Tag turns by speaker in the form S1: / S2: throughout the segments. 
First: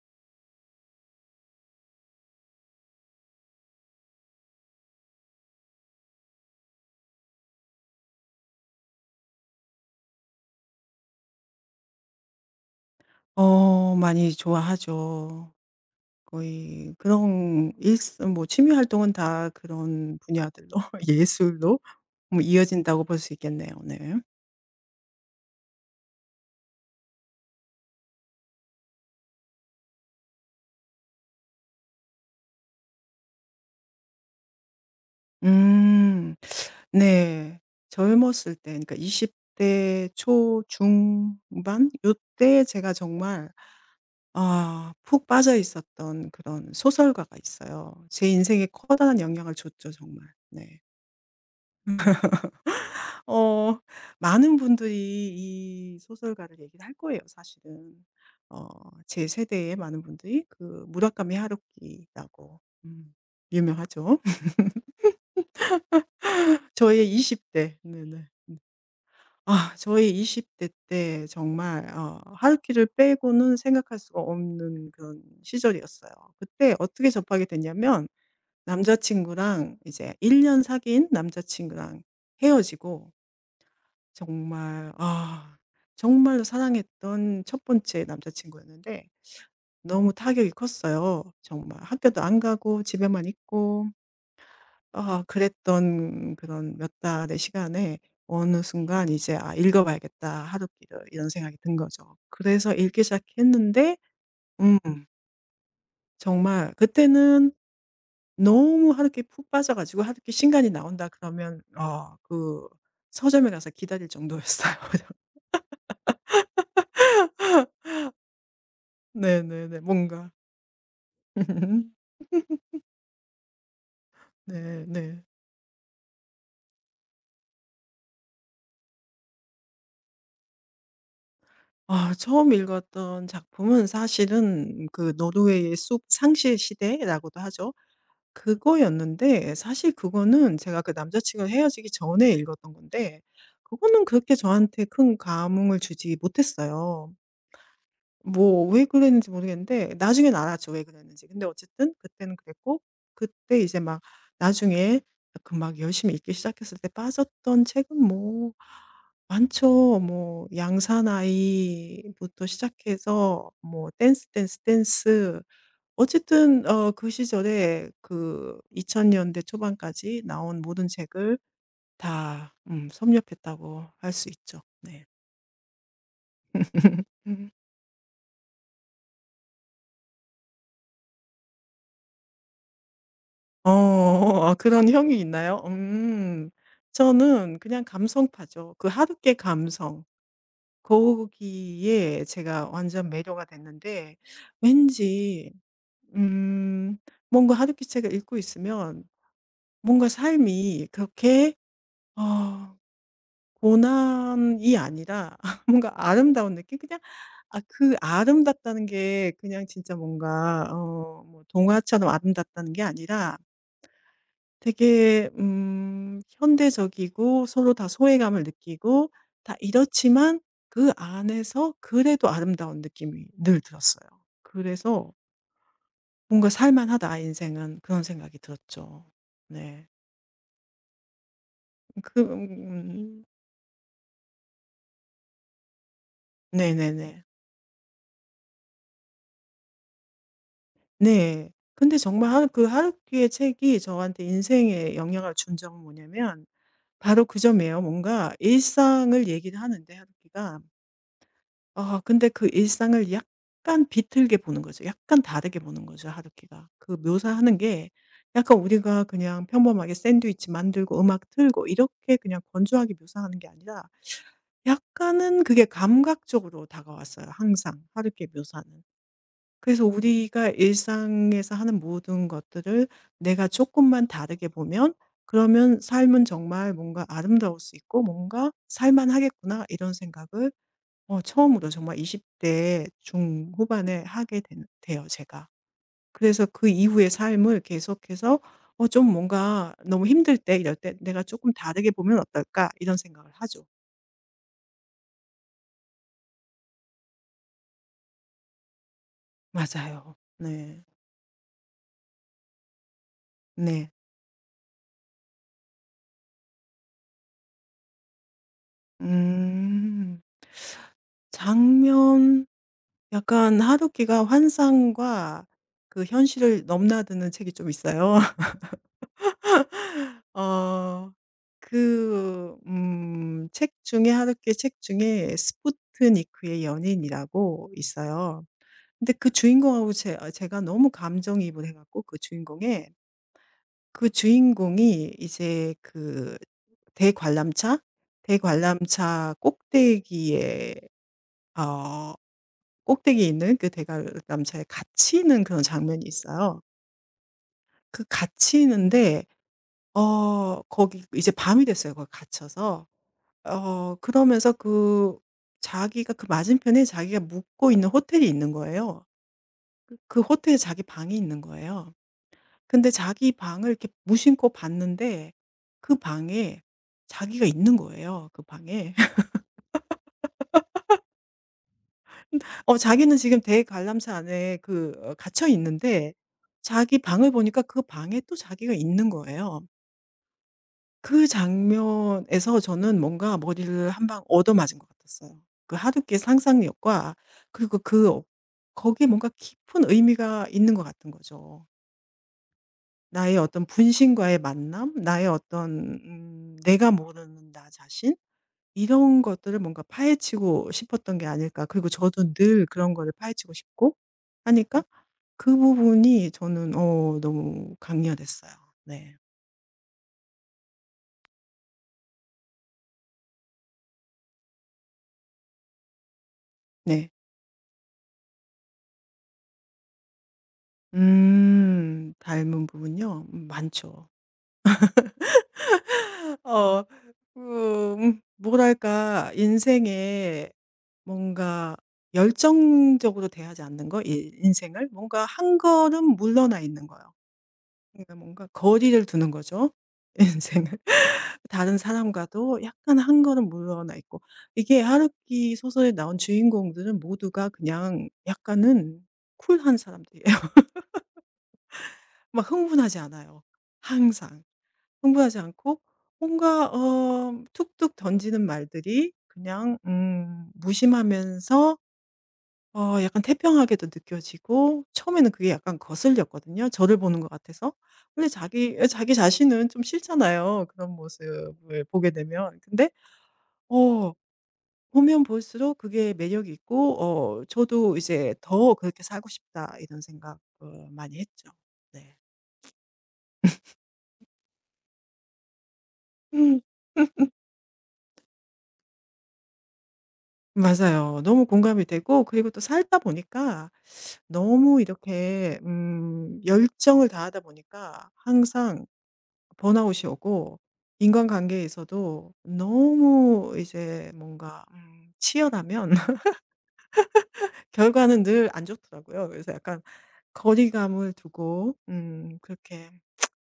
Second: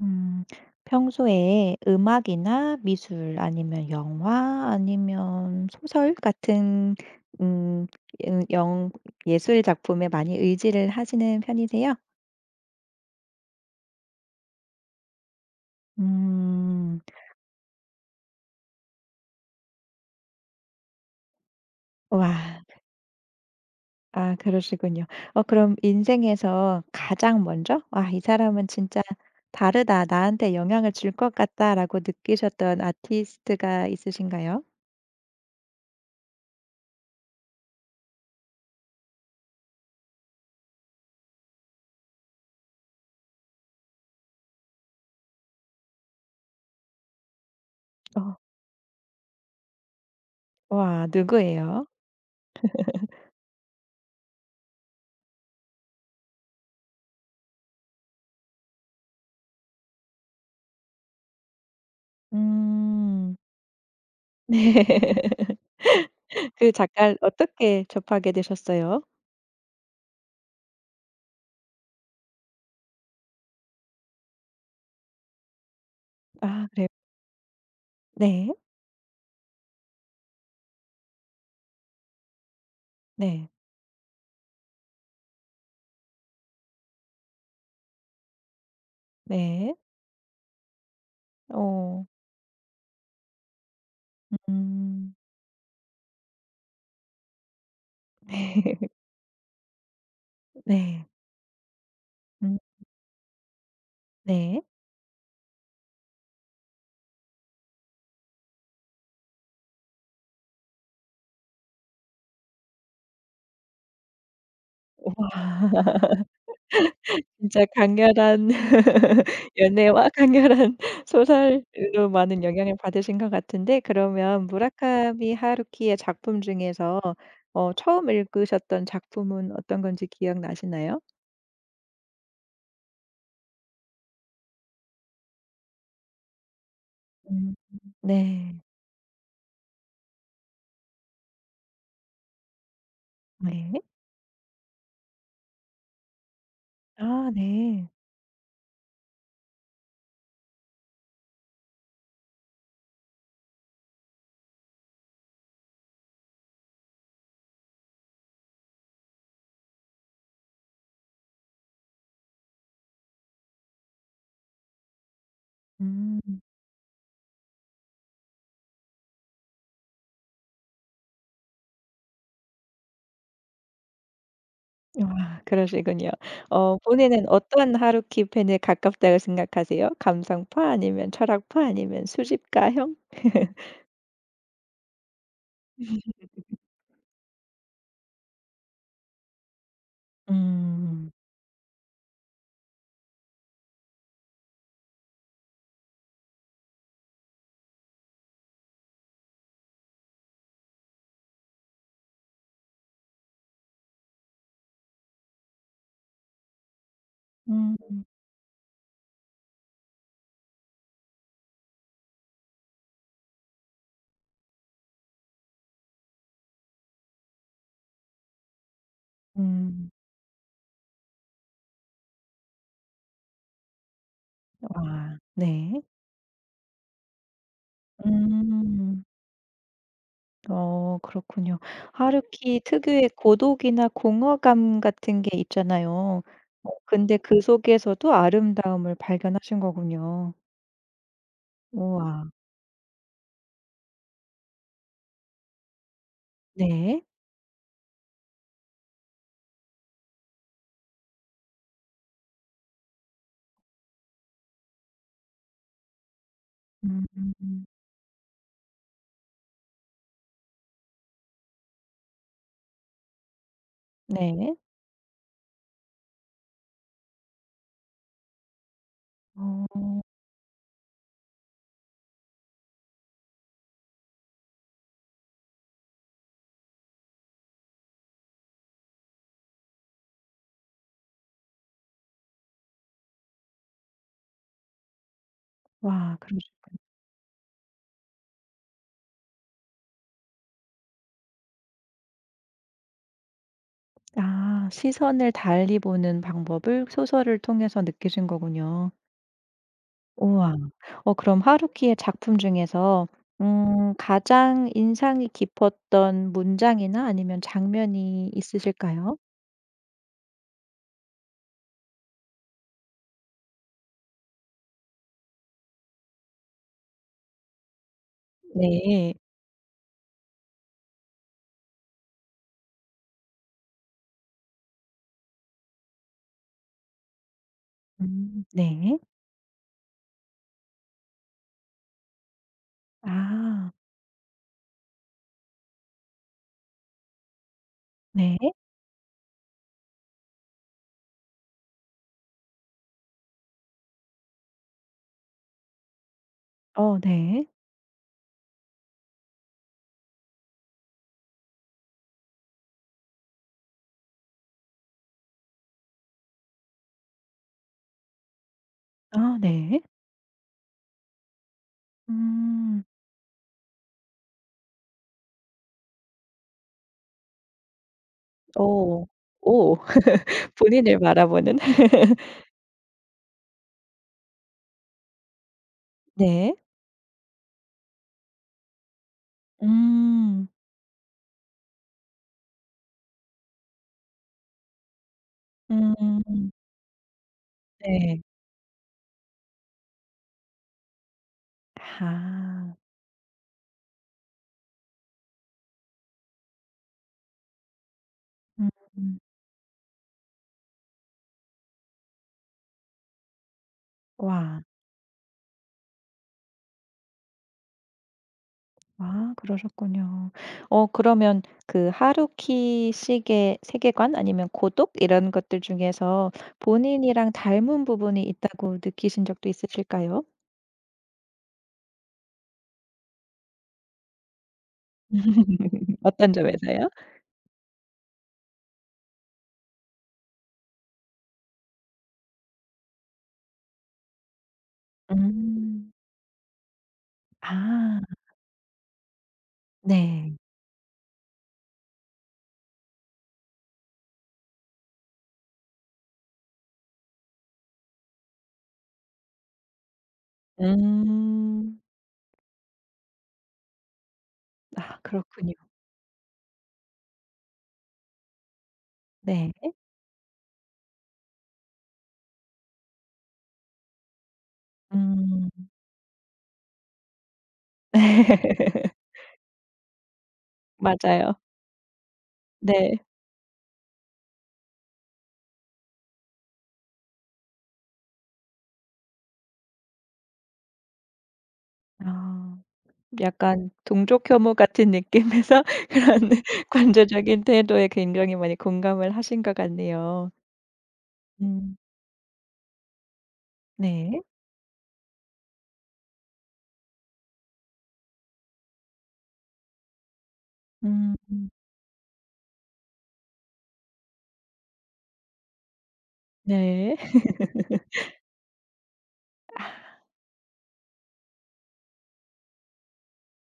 S1: 음. 평소에 음악이나 미술 아니면 영화 아니면 소설 같은 음 영 예술 작품에 많이 의지를 하시는 편이세요?
S2: 많이 좋아하죠. 거의
S1: 음.
S2: 그런 일, 뭐 취미 활동은 다 그런 분야들로 예술로 뭐
S1: 와.
S2: 이어진다고 볼 수 있겠네요. 네.
S1: 아, 그러시군요. 그럼 인생에서 가장 먼저 '와, 이 사람은 진짜 다르다. 나한테 영향을 줄 것 같다.'라고 느끼셨던 아티스트가 있으신가요?
S2: 음. 네. 젊었을 때 그러니까 20대 초 중반 요때 제가 정말 푹 빠져 있었던 그런 소설가가 있어요. 제
S1: 어.
S2: 인생에 커다란 영향을 줬죠 정말. 네.
S1: 와, 누구예요?
S2: 어 많은 분들이 이 소설가를 얘기를 할 거예요 사실은. 어 제 세대의 많은 분들이 그 무라카미 하루키라고, 음
S1: 음.
S2: 유명하죠.
S1: 네. 그
S2: 저의
S1: 작가를
S2: 20 대,
S1: 어떻게
S2: 네네.
S1: 접하게 되셨어요?
S2: 저의 20대 때 정말 하루키를 빼고는 생각할 수가 없는 그런 시절이었어요.
S1: 아,
S2: 그때
S1: 그래요?
S2: 어떻게 접하게 됐냐면,
S1: 네.
S2: 남자 친구랑, 이제 1년 사귄 남자 친구랑 헤어지고,
S1: 네.
S2: 정말 정말로 사랑했던 첫 번째 남자친구였는데
S1: 네.
S2: 너무 타격이 컸어요. 정말
S1: 어.
S2: 학교도 안 가고 집에만 있고,
S1: 음.
S2: 그랬던 그런 몇 달의 시간에 어느
S1: 네.
S2: 순간 이제 '아 읽어 봐야겠다,
S1: 네.
S2: 하루키를.' 이런 생각이 든 거죠.
S1: 음
S2: 그래서 읽기 시작했는데,
S1: 네.
S2: 음 정말 그때는 너무 하루키 푹 빠져 가지고 '하루키 신간이 나온다.' 그러면 서점에 가서 기다릴 정도였어요.
S1: 아, 진짜 강렬한
S2: 네네네.
S1: 연애와
S2: 뭔가
S1: 강렬한 소설로 많은 영향을 받으신 것 같은데, 그러면
S2: 네 네.
S1: 무라카미 하루키의 작품 중에서 처음 읽으셨던 작품은 어떤 건지 기억나시나요?
S2: 아 처음 읽었던 작품은 사실은 그 노르웨이의 숲, 상실 시대라고도
S1: 음.
S2: 하죠.
S1: 네.
S2: 그거였는데 사실 그거는 제가 그 남자 친구랑 헤어지기 전에 읽었던 건데,
S1: 네.
S2: 그거는 그렇게 저한테 큰 감흥을 주지 못했어요.
S1: 아, 네.
S2: 뭐 왜 그랬는지 모르겠는데 나중에는 알았죠, 왜 그랬는지. 근데 어쨌든 그때는 그랬고, 그때 이제 막 나중에, 그 막 열심히 읽기 시작했을 때 빠졌던 책은 뭐 많죠. 뭐 양사나이부터 시작해서 뭐 댄스 댄스 댄스,
S1: 음.
S2: 어쨌든 그 시절에 그 2000 년대 초반까지 나온 모든 책을 다 섭렵했다고 할 수 있죠. 네.
S1: 와, 그러시군요. 본인은 어떤 하루키 팬에 가깝다고 생각하세요? 감상파 아니면 철학파 아니면 수집가형?
S2: 어. 아 그런 형이 있나요? 음. 저는 그냥 감성파죠. 그 하루께 감성.
S1: 음.
S2: 거기에 제가 완전 매료가 됐는데, 왠지 음 뭔가 하루키 책을 읽고 있으면 뭔가 삶이 그렇게, 어 고난이 아니라 뭔가 아름다운 느낌? 그냥,
S1: 음.
S2: 그 아름답다는 게 그냥 진짜 뭔가 뭐 동화처럼 아름답다는 게 아니라 되게 현대적이고 서로 다 소외감을 느끼고 다
S1: 음.
S2: 이렇지만, 그 안에서 그래도 아름다운 느낌이 늘 들었어요. 그래서
S1: 와, 네.
S2: '뭔가 살만하다 인생은.' 그런 생각이
S1: 음.
S2: 들었죠. 네.
S1: 그렇군요.
S2: 그
S1: 하루키 특유의 고독이나 공허감 같은 게 있잖아요. 근데
S2: 네네네.
S1: 그 속에서도 아름다움을 발견하신 거군요.
S2: 네. 근데
S1: 우와.
S2: 정말 하 그 하루키의 책이 저한테 인생에 영향을 준 점은 뭐냐면
S1: 네.
S2: 바로 그 점이에요. 뭔가 일상을 얘기를 하는데 하루키가, 근데 그 일상을 약간 비틀게 보는 거죠. 약간 다르게 보는 거죠, 하루키가. 그 묘사하는
S1: 음.
S2: 게 약간, 우리가 그냥 평범하게 샌드위치 만들고 음악 틀고 이렇게 그냥 건조하게 묘사하는 게 아니라
S1: 네.
S2: 약간은 그게 감각적으로 다가왔어요, 항상 하루키의 묘사는. 그래서
S1: 어.
S2: 우리가 일상에서 하는 모든 것들을 내가 조금만 다르게 보면, 그러면 삶은 정말 뭔가 '아름다울 수 있고 뭔가 살 만하겠구나.' 이런 생각을 처음으로 정말 20대 중후반에 하게 된 돼요 제가.
S1: 와 그러
S2: 그래서 그 이후의 삶을 계속해서 좀 뭔가 너무 힘들 때, 이럴 때 '내가 조금 다르게 보면 어떨까?' 이런 생각을 하죠.
S1: 아, 시선을 달리 보는 방법을 소설을 통해서 느끼신 거군요.
S2: 맞아요.
S1: 우와.
S2: 네.
S1: 그럼 하루키의 작품 중에서
S2: 네.
S1: 가장 인상이 깊었던 문장이나 아니면 장면이 있으실까요?
S2: 음. 장면, 약간 하루키가 환상과 그 현실을 넘나드는 책이 좀 있어요.
S1: 네.
S2: 어 책 중에, 하루키 책 중에 스푸트니크의 연인이라고
S1: 음,
S2: 있어요.
S1: 네.
S2: 근데 그 주인공하고 제 아 제가 너무 감정이입을 해 갖고 그 주인공에,
S1: 아,
S2: 그 주인공이 이제 그 대관람차,
S1: 네.
S2: 대관람차 꼭대기에 어 꼭대기에 있는 그 대관람차에 갇히는 그런 장면이 있어요.
S1: 어, 네.
S2: 그 갇히는데, 거기 이제 밤이 됐어요 거기 갇혀서. 그러면서 그 자기가, 그 맞은편에 자기가 묵고 있는 호텔이 있는 거예요.
S1: 아, 네.
S2: 그 호텔에 자기 방이 있는 거예요.
S1: 음.
S2: 근데 자기 방을 이렇게 무심코 봤는데, 그 방에 자기가 있는 거예요, 그 방에.
S1: 오, 오. 본인을 바라보는.
S2: 어 자기는 지금 대관람차 안에 갇혀 있는데,
S1: 네.
S2: 자기 방을 보니까 그 방에 또 자기가 있는 거예요.
S1: 음.
S2: 그 장면에서 저는 뭔가 머리를 한 방 얻어맞은 것 같았어요. 그 하두키의
S1: 음.
S2: 상상력과, 그리고
S1: 네.
S2: 거기에 뭔가 깊은 의미가 있는 것 같은 거죠.
S1: 아.
S2: 나의 어떤 분신과의 만남, 나의 어떤 내가 모르는 나 자신,
S1: 음.
S2: 이런 것들을 뭔가 파헤치고 싶었던 게 아닐까. 그리고 저도 늘 그런 거를 파헤치고 싶고
S1: 와.
S2: 하니까 그 부분이 저는 너무 강렬했어요. 네.
S1: 아, 그러셨군요. 그러면 그 하루키 씨의 세계관 아니면 고독 이런 것들 중에서
S2: 네.
S1: 본인이랑 닮은 부분이 있다고 느끼신 적도 있으실까요?
S2: 음. 닮은 부분요? 많죠.
S1: 어떤
S2: 어
S1: 점에서요?
S2: 그 뭐랄까, 인생에 뭔가 열정적으로 대하지 않는 거? 이 인생을? 뭔가 한
S1: 음.
S2: 걸음 물러나 있는 거요.
S1: 아,
S2: 그러니까 뭔가 거리를 두는 거죠,
S1: 네.
S2: 인생을. 다른 사람과도 약간 한 걸음 물러나 있고. 이게 하루키 소설에 나온 주인공들은 모두가 그냥 약간은 쿨한 사람들이에요.
S1: 음.
S2: 막 흥분하지 않아요, 항상.
S1: 아,
S2: 흥분하지
S1: 그렇군요.
S2: 않고 뭔가 툭툭 던지는 말들이
S1: 네.
S2: 그냥 무심하면서 약간 태평하게도 느껴지고, 처음에는 그게
S1: 음.
S2: 약간 거슬렸거든요, 저를 보는 것 같아서. 원래 자기 예 자기 자신은 좀 싫잖아요, 그런
S1: 맞아요.
S2: 모습을 보게 되면. 근데
S1: 네.
S2: 어 보면 볼수록 그게 매력이 있고 저도 이제 '더 그렇게 살고 싶다.' 이런 생각을 많이 했죠. 네.
S1: 아. 약간 동족 혐오 같은 느낌에서 그런
S2: 음.
S1: 관조적인 태도에 굉장히 많이 공감을 하신 것 같네요.
S2: 맞아요. 너무
S1: 음,
S2: 공감이 되고, 그리고 또 살다 보니까
S1: 네.
S2: 너무 이렇게 열정을 다하다 보니까 항상 번아웃이 오고,
S1: 음,
S2: 인간관계에서도 너무 이제 뭔가 치열하면
S1: 네.
S2: 결과는 늘 안 좋더라고요. 그래서 약간 거리감을 두고 그렇게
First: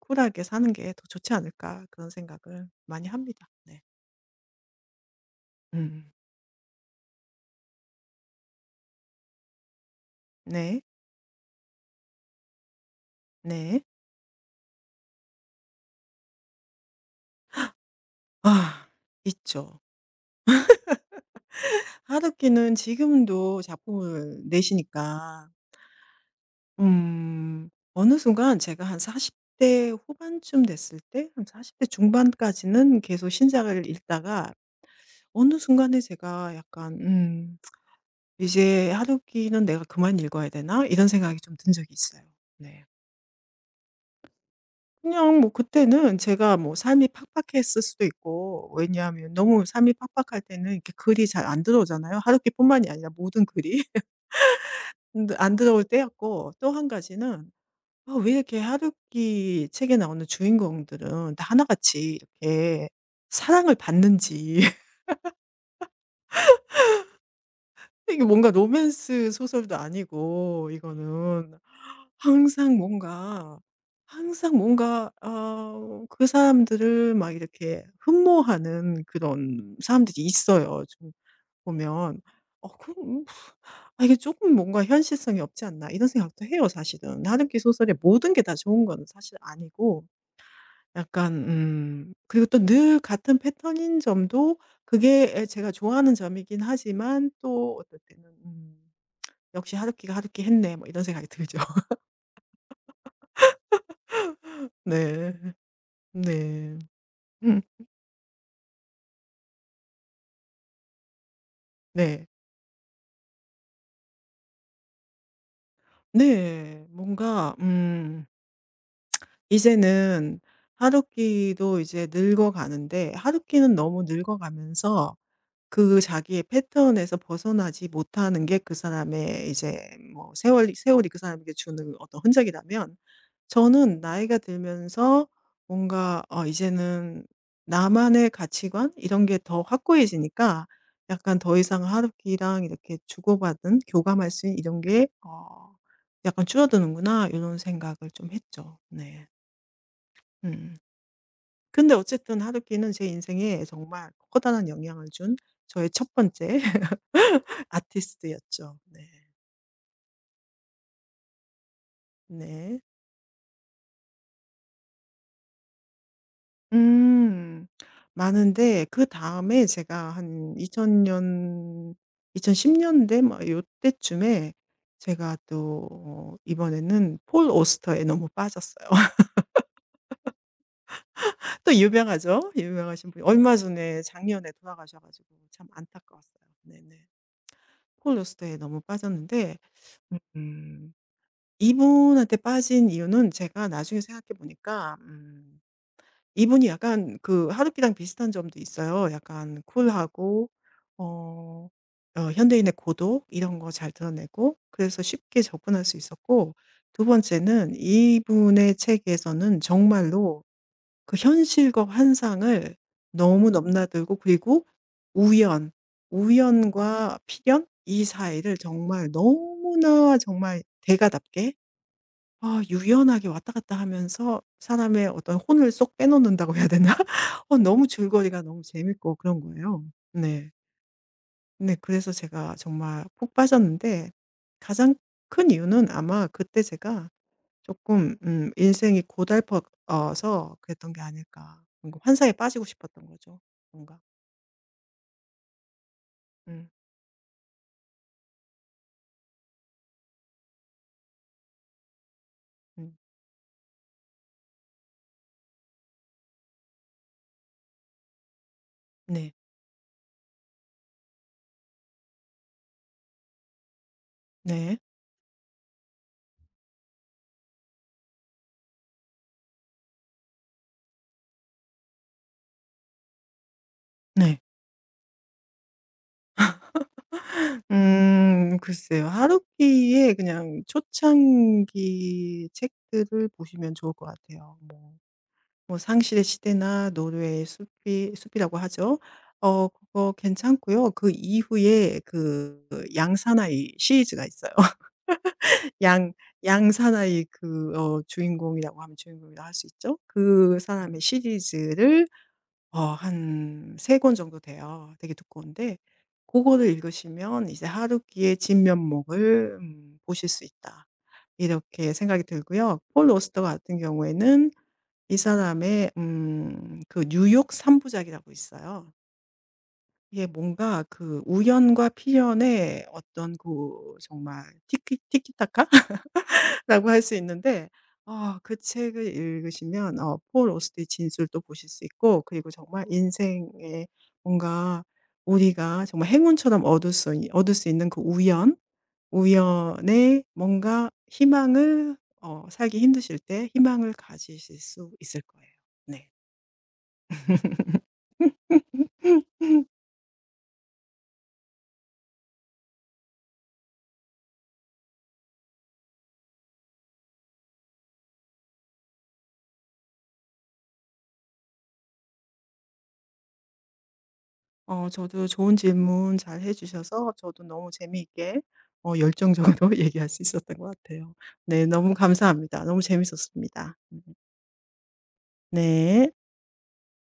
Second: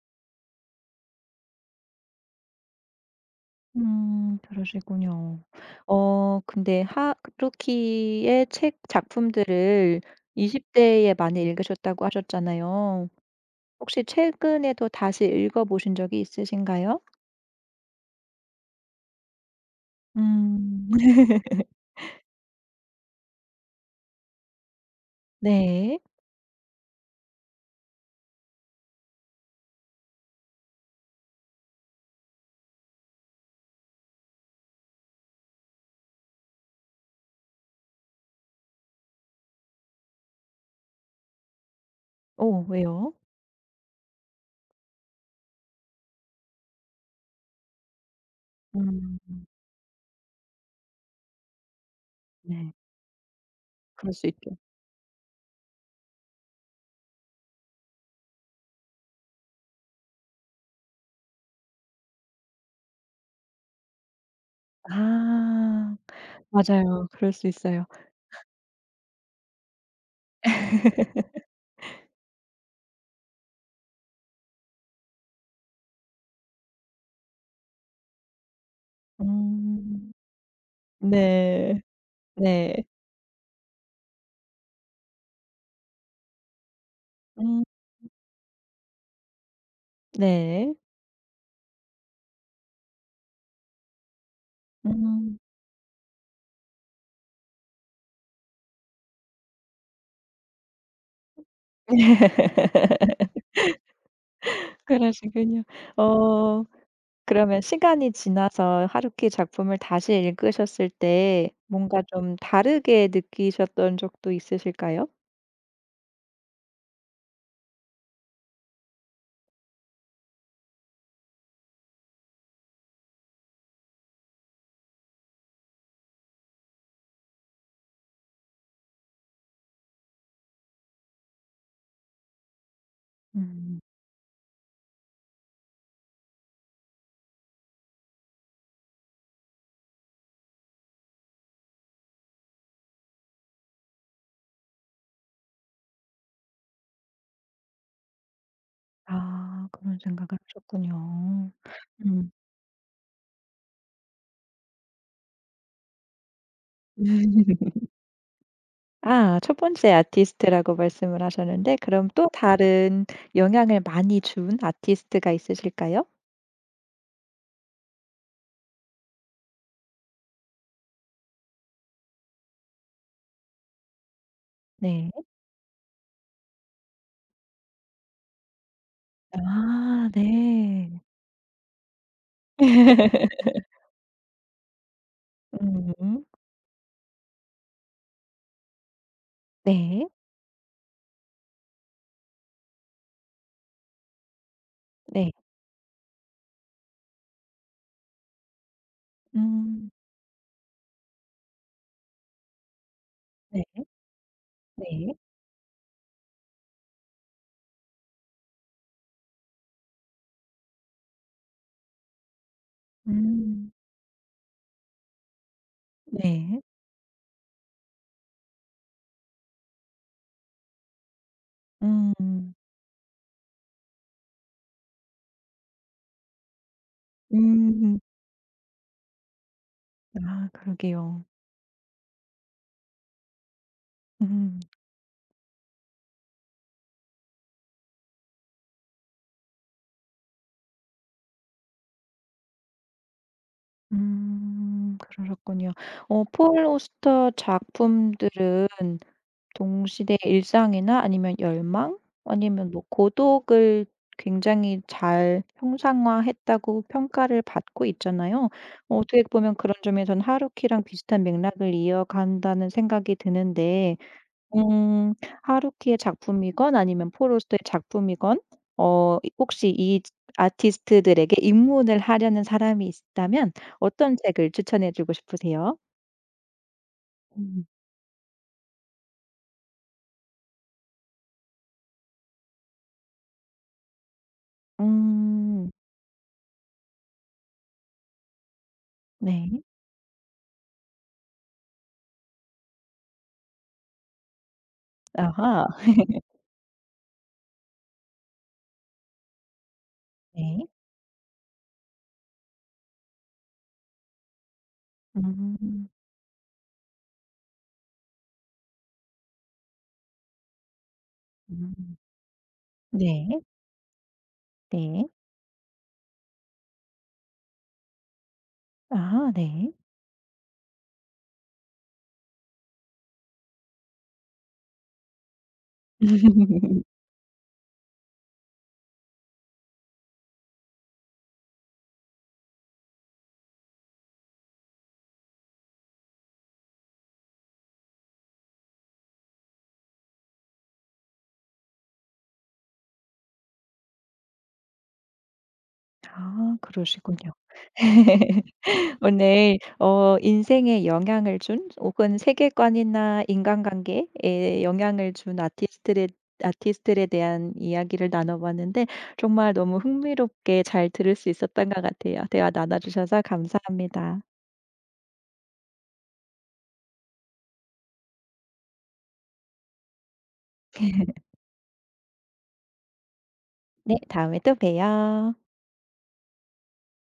S2: 쿨하게 사는 게 더 좋지 않을까, 그런 생각을 많이 합니다. 네.
S1: 그러시군요.
S2: 음.
S1: 근데 하루키의 책 작품들을 20
S2: 네.
S1: 대에 많이 읽으셨다고 하셨잖아요.
S2: 네.
S1: 혹시 최근에도 다시 읽어 보신 적이 있으신가요?
S2: 아 있죠.
S1: 음.
S2: 하루키는 지금도 작품을 내시니까.
S1: 네.
S2: 음. 어느 순간 제가 한 40대 후반쯤 됐을 때, 한 40대 중반까지는 계속 신작을 읽다가 어느 순간에 제가 약간 '이제 하루키는 내가 그만 읽어야 되나?' 이런 생각이 좀 든 적이 있어요.
S1: 오,
S2: 네.
S1: 왜요?
S2: 그냥 뭐 그때는 제가 뭐 삶이 팍팍했을 수도 있고,
S1: 음,
S2: 왜냐하면 너무 삶이 팍팍할 때는 이렇게 글이 잘 안 들어오잖아요.
S1: 네.
S2: 하루키뿐만이 아니라 모든 글이.
S1: 그럴 수 있죠.
S2: 근데 안 들어올 때였고, 또 한 가지는 왜 이렇게 하루키 책에 나오는 주인공들은 다 하나같이 이렇게 사랑을 받는지.
S1: 아. 맞아요. 그럴 수 있어요.
S2: 이게 뭔가 로맨스 소설도 아니고, 이거는 항상 뭔가, 항상 뭔가 그 사람들을 막 이렇게 흠모하는 그런
S1: 음.
S2: 사람들이 있어요 좀
S1: 네.
S2: 보면. 어
S1: 네.
S2: 그럼 아 이게 조금 뭔가 '현실성이 없지 않나.' 이런 생각도 해요 사실은. 하루키
S1: 음.
S2: 소설의 모든 게 다 좋은 건 사실 아니고
S1: 네.
S2: 약간 음, 그리고 또 늘 같은 패턴인 점도, 그게
S1: 음.
S2: 에 제가 좋아하는 점이긴 하지만 또 어떨 때는 '역시 하루키가 하루키 했네.' 뭐 이런 생각이 들죠. 네.
S1: 그러시군요. 어
S2: 네.
S1: 그러면
S2: 음
S1: 시간이 지나서 하루키 작품을 다시 읽으셨을 때 뭔가
S2: 네.
S1: 좀 다르게 느끼셨던 적도 있으실까요?
S2: 네. 뭔가 이제는 하루키도 이제 늙어가는데, 하루키는 너무 늙어가면서 그 자기의 패턴에서 벗어나지 못하는 게 그 사람의 이제 뭐 세월이, 세월이 그 사람에게 주는 어떤 흔적이라면,
S1: 음.
S2: 저는 나이가 들면서 뭔가 이제는 나만의 가치관 이런 게 더 확고해지니까 약간 더 이상 하루키랑 이렇게 주고받은 교감할 수 있는 이런 게 '약간 줄어드는구나.' 이런 생각을 좀 했죠. 네.
S1: 아, 그런 생각을
S2: 음.
S1: 하셨군요.
S2: 근데
S1: 음.
S2: 어쨌든 하루키는 제 인생에 정말 커다란 영향을 준 저의 첫 번째 아티스트였죠. 네.
S1: 아, 첫 번째 아티스트라고 말씀을 하셨는데, 그럼 또
S2: 네.
S1: 다른 영향을 많이 준 아티스트가 있으실까요?
S2: 음. 많은데, 그다음에 제가 한 2000년, 2010 년대 막 요때쯤에
S1: 네.
S2: 제가 또 이번에는 폴 오스터에 너무 빠졌어요.
S1: 아, 네.
S2: 또 유명하죠. 유명하신 분이 얼마 전에 작년에 돌아가셔 가지고 참
S1: 음.
S2: 안타까웠어요. 네네. 폴 오스터에 너무 빠졌는데
S1: 네.
S2: 음 이분한테 빠진 이유는 제가 나중에 생각해 보니까
S1: 네.
S2: 이분이 약간 그 하루키랑 비슷한 점도 있어요. 약간
S1: 음.
S2: 쿨하고, 어, 현대인의 고독 이런
S1: 네.
S2: 거 잘 드러내고, 그래서
S1: 네.
S2: 쉽게 접근할 수 있었고, 두 번째는 이분의 책에서는 정말로 그 현실과 환상을 너무
S1: 음.
S2: 넘나들고, 그리고 우연,
S1: 네.
S2: 우연과 필연 이 사이를 정말 너무나 정말 대가답게
S1: 음.
S2: 유연하게 왔다 갔다 하면서 사람의 어떤 혼을 쏙 빼놓는다고 해야 되나? 너무
S1: 음.
S2: 줄거리가 너무 재밌고 그런 거예요.
S1: 아,
S2: 네.
S1: 그러게요.
S2: 네 그래서 제가 정말 푹 빠졌는데,
S1: 음.
S2: 가장 큰 이유는 아마 그때 제가 조금 인생이 고달퍼서 그랬던 게 아닐까. 뭔가 환상에 빠지고 싶었던 거죠. 뭔가.
S1: 음. 그러셨군요. 폴
S2: 음.
S1: 오스터 작품들은 동시대의 일상이나 아니면 열망 아니면 뭐
S2: 음.
S1: 고독을 굉장히 잘 형상화했다고 평가를 받고 있잖아요. 어떻게
S2: 네.
S1: 보면 그런 점에선 하루키랑 비슷한 맥락을 이어간다는 생각이 드는데,
S2: 네.
S1: 음 하루키의 작품이건 아니면 포로스트의 작품이건 어 이 혹시 이 아티스트들에게 입문을 하려는 사람이 있다면 어떤
S2: 네.
S1: 책을 추천해 주고 싶으세요? 음.
S2: 글쎄요. 하루키의 그냥 초창기 책들을 보시면 좋을 것 같아요. 뭐
S1: 음.
S2: 뭐 상실의 시대나 노르웨이 숲이, 숲이라고 하죠.
S1: 네.
S2: 그거 괜찮고요. 그 이후에 그 양사나이 시리즈가 있어요.
S1: 아하.
S2: 양, 양사나이 그 주인공이라고 하면 주인공이라고 할 수 있죠. 그
S1: 네.
S2: 사람의 시리즈를, 한 3권 정도 돼요. 되게 두꺼운데
S1: 음.
S2: 그거를 읽으시면 이제 '하루키의 진면목을 보실 수 있다.' 이렇게
S1: 음.
S2: 생각이 들고요. 폴
S1: 네.
S2: 오스터 같은 경우에는
S1: 네.
S2: 이 사람의 그 뉴욕 3 부작이라고 있어요.
S1: 아, 네.
S2: 이게 뭔가 그 우연과 필연의 어떤 그 정말 티키 티키타카? 라고 할 수 있는데, 그 책을 읽으시면 폴 오스트의 진술도 보실 수 있고, 그리고 정말 인생에 뭔가 우리가 정말 행운처럼 얻을 수 있는 그 우연, 우연에 뭔가 희망을, 살기 힘드실 때 희망을 가지실 수 있을 거예요. 네.
S1: 아, 그러시군요. 오늘 인생에 영향을 준, 혹은 세계관이나 인간관계에 영향을 준 아티스트에, 아티스트에 대한 이야기를 나눠 봤는데, 정말 너무 흥미롭게 잘 들을 수 있었던 것 같아요. 대화 나눠 주셔서 감사합니다.
S2: 저도 좋은 질문 잘 해 주셔서 저도 너무 재미있게 열정적으로 얘기할 수 있었던 것 같아요. 네 너무 감사합니다. 너무 재밌었습니다.
S1: 네. 다음에 또 봬요.
S2: 네.